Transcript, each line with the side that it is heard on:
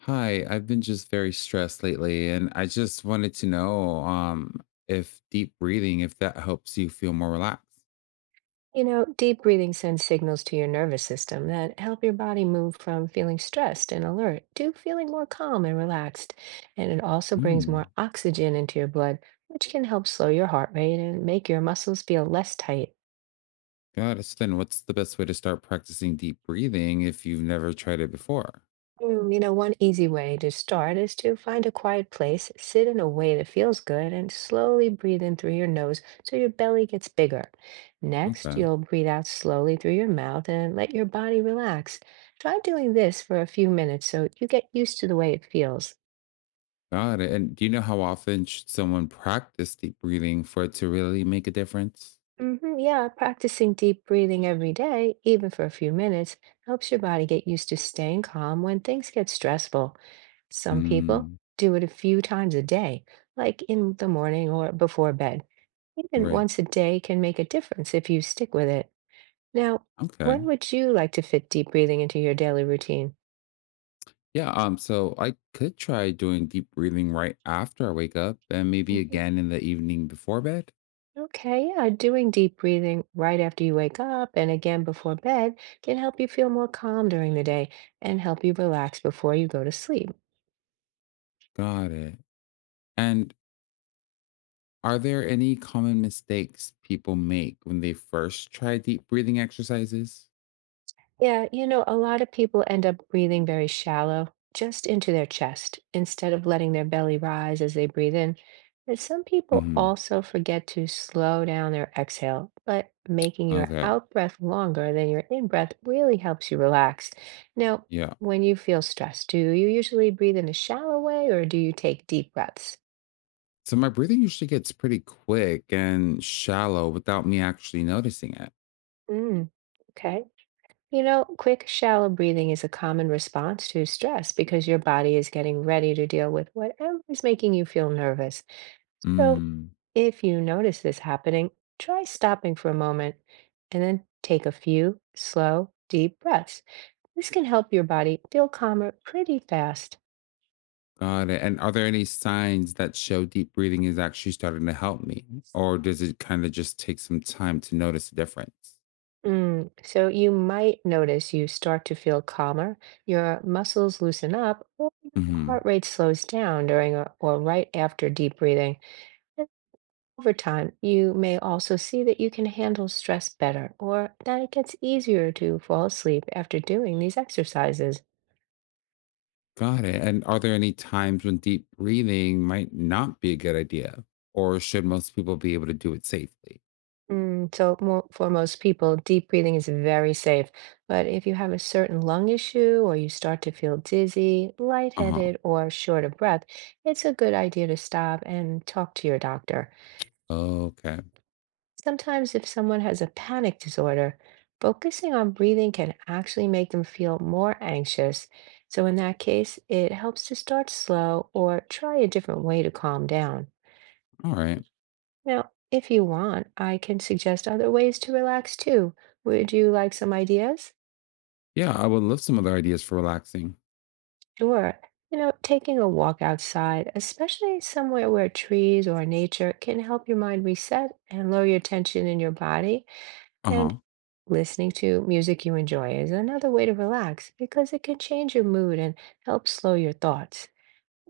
left: Hi, I've been just very stressed lately, and I just wanted to know if deep breathing, if that helps you feel more relaxed.
right: You know, deep breathing sends signals to your nervous system that help your body move from feeling stressed and alert to feeling more calm and relaxed. And it also brings more
left: Mm.
right: oxygen into your blood, which can help slow your heart rate and make your muscles feel less tight.
left: Got it. So then what's the best way to start practicing deep breathing if you've never tried it before?
right: You know, one easy way to start is to find a quiet place, sit in a way that feels good, and slowly breathe in through your nose so your belly gets bigger. Next,
left: Okay.
right: you'll breathe out slowly through your mouth and let your body relax. Try doing this for a few minutes so you get used to the way it feels.
left: Got it. And do you know how often should someone practice deep breathing for it to really make a difference?
right: Hmm, yeah, practicing deep breathing every day, even for a few minutes, helps your body get used to staying calm when things get stressful. Some people
left: Mm.
right: do it a few times a day, like in the morning or before bed. Even
left: Right.
right: once a day can make a difference if you stick with it. Now,
left: Okay.
right: when would you like to fit deep breathing into your daily routine?
left: Yeah, so I could try doing deep breathing right after I wake up and maybe again in the evening before bed.
right: Okay, yeah, doing deep breathing right after you wake up and again before bed can help you feel more calm during the day and help you relax before you go to sleep.
left: Got it. And are there any common mistakes people make when they first try deep breathing exercises?
right: Yeah, you know, a lot of people end up breathing very shallow, just into their chest, instead of letting their belly rise as they breathe in. And some people
left: Hmm.
right: also forget to slow down their exhale, but making your
left: Okay.
right: out breath longer than your in breath really helps you relax. Now,
left: Yeah.
right: when you feel stressed, do you usually breathe in a shallow way or do you take deep breaths?
left: So my breathing usually gets pretty quick and shallow without me actually noticing it.
right: Mm, okay. You know, quick, shallow breathing is a common response to stress because your body is getting ready to deal with whatever is making you feel nervous. So,
left: Mm,
right: if you notice this happening, try stopping for a moment and then take a few slow, deep breaths. This can help your body feel calmer pretty fast.
left: got it. And are there any signs that show deep breathing is actually starting to help me? Or does it kind of just take some time to notice the difference?
right: So, you might notice you start to feel calmer, your muscles loosen up, or your heart rate slows down during or right after deep breathing. Over time, you may also see that you can handle stress better or that it gets easier to fall asleep after doing these exercises.
left: Got it. And are there any times when deep breathing might not be a good idea? Or should most people be able to do it safely?
right: So, mo for most people, deep breathing is very safe. But if you have a certain lung issue or you start to feel dizzy,
left: Uh huh.
right: lightheaded, or short of breath, it's a good idea to stop and talk to your doctor.
left: Okay.
right: Sometimes, if someone has a panic disorder, focusing on breathing can actually make them feel more anxious. So, in that case, it helps to start slow or try a different way to calm down.
left: All right.
right: Now, if you want, I can suggest other ways to relax too. Would you like some ideas?
left: Yeah, I would love some other ideas for relaxing.
right: Sure. You know, taking a walk outside, especially somewhere where trees or nature can help your mind reset and lower your tension in your body.
left: Uh huh.
right: And listening to music you enjoy is another way to relax because it can change your mood and help slow your thoughts.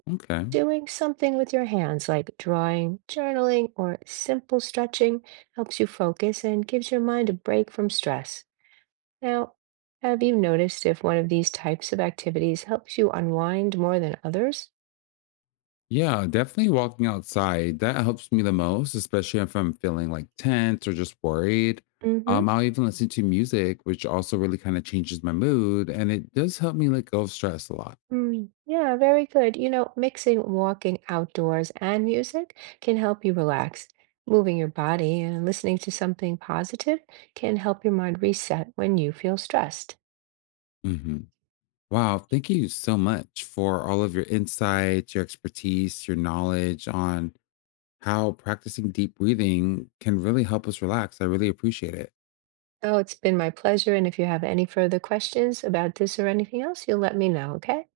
left: Okay.
right: Doing something with your hands like drawing, journaling, or simple stretching helps you focus and gives your mind a break from stress. Now, have you noticed if one of these types of activities helps you unwind more than others?
left: Yeah, definitely walking outside. That helps me the most, especially if I'm feeling like tense or just worried.
right: Mm-hmm.
left: I'll even listen to music, which also really kind of changes my mood. And it does help me let go of stress a lot.
right: Yeah, very good. You know, mixing walking outdoors and music can help you relax. Moving your body and listening to something positive can help your mind reset when you feel stressed.
left: Hmm. Wow, thank you so much for all of your insights, your expertise, your knowledge on how practicing deep breathing can really help us relax. I really appreciate it.
right: Oh, it's been my pleasure. And if you have any further questions about this or anything else, you'll let me know, okay?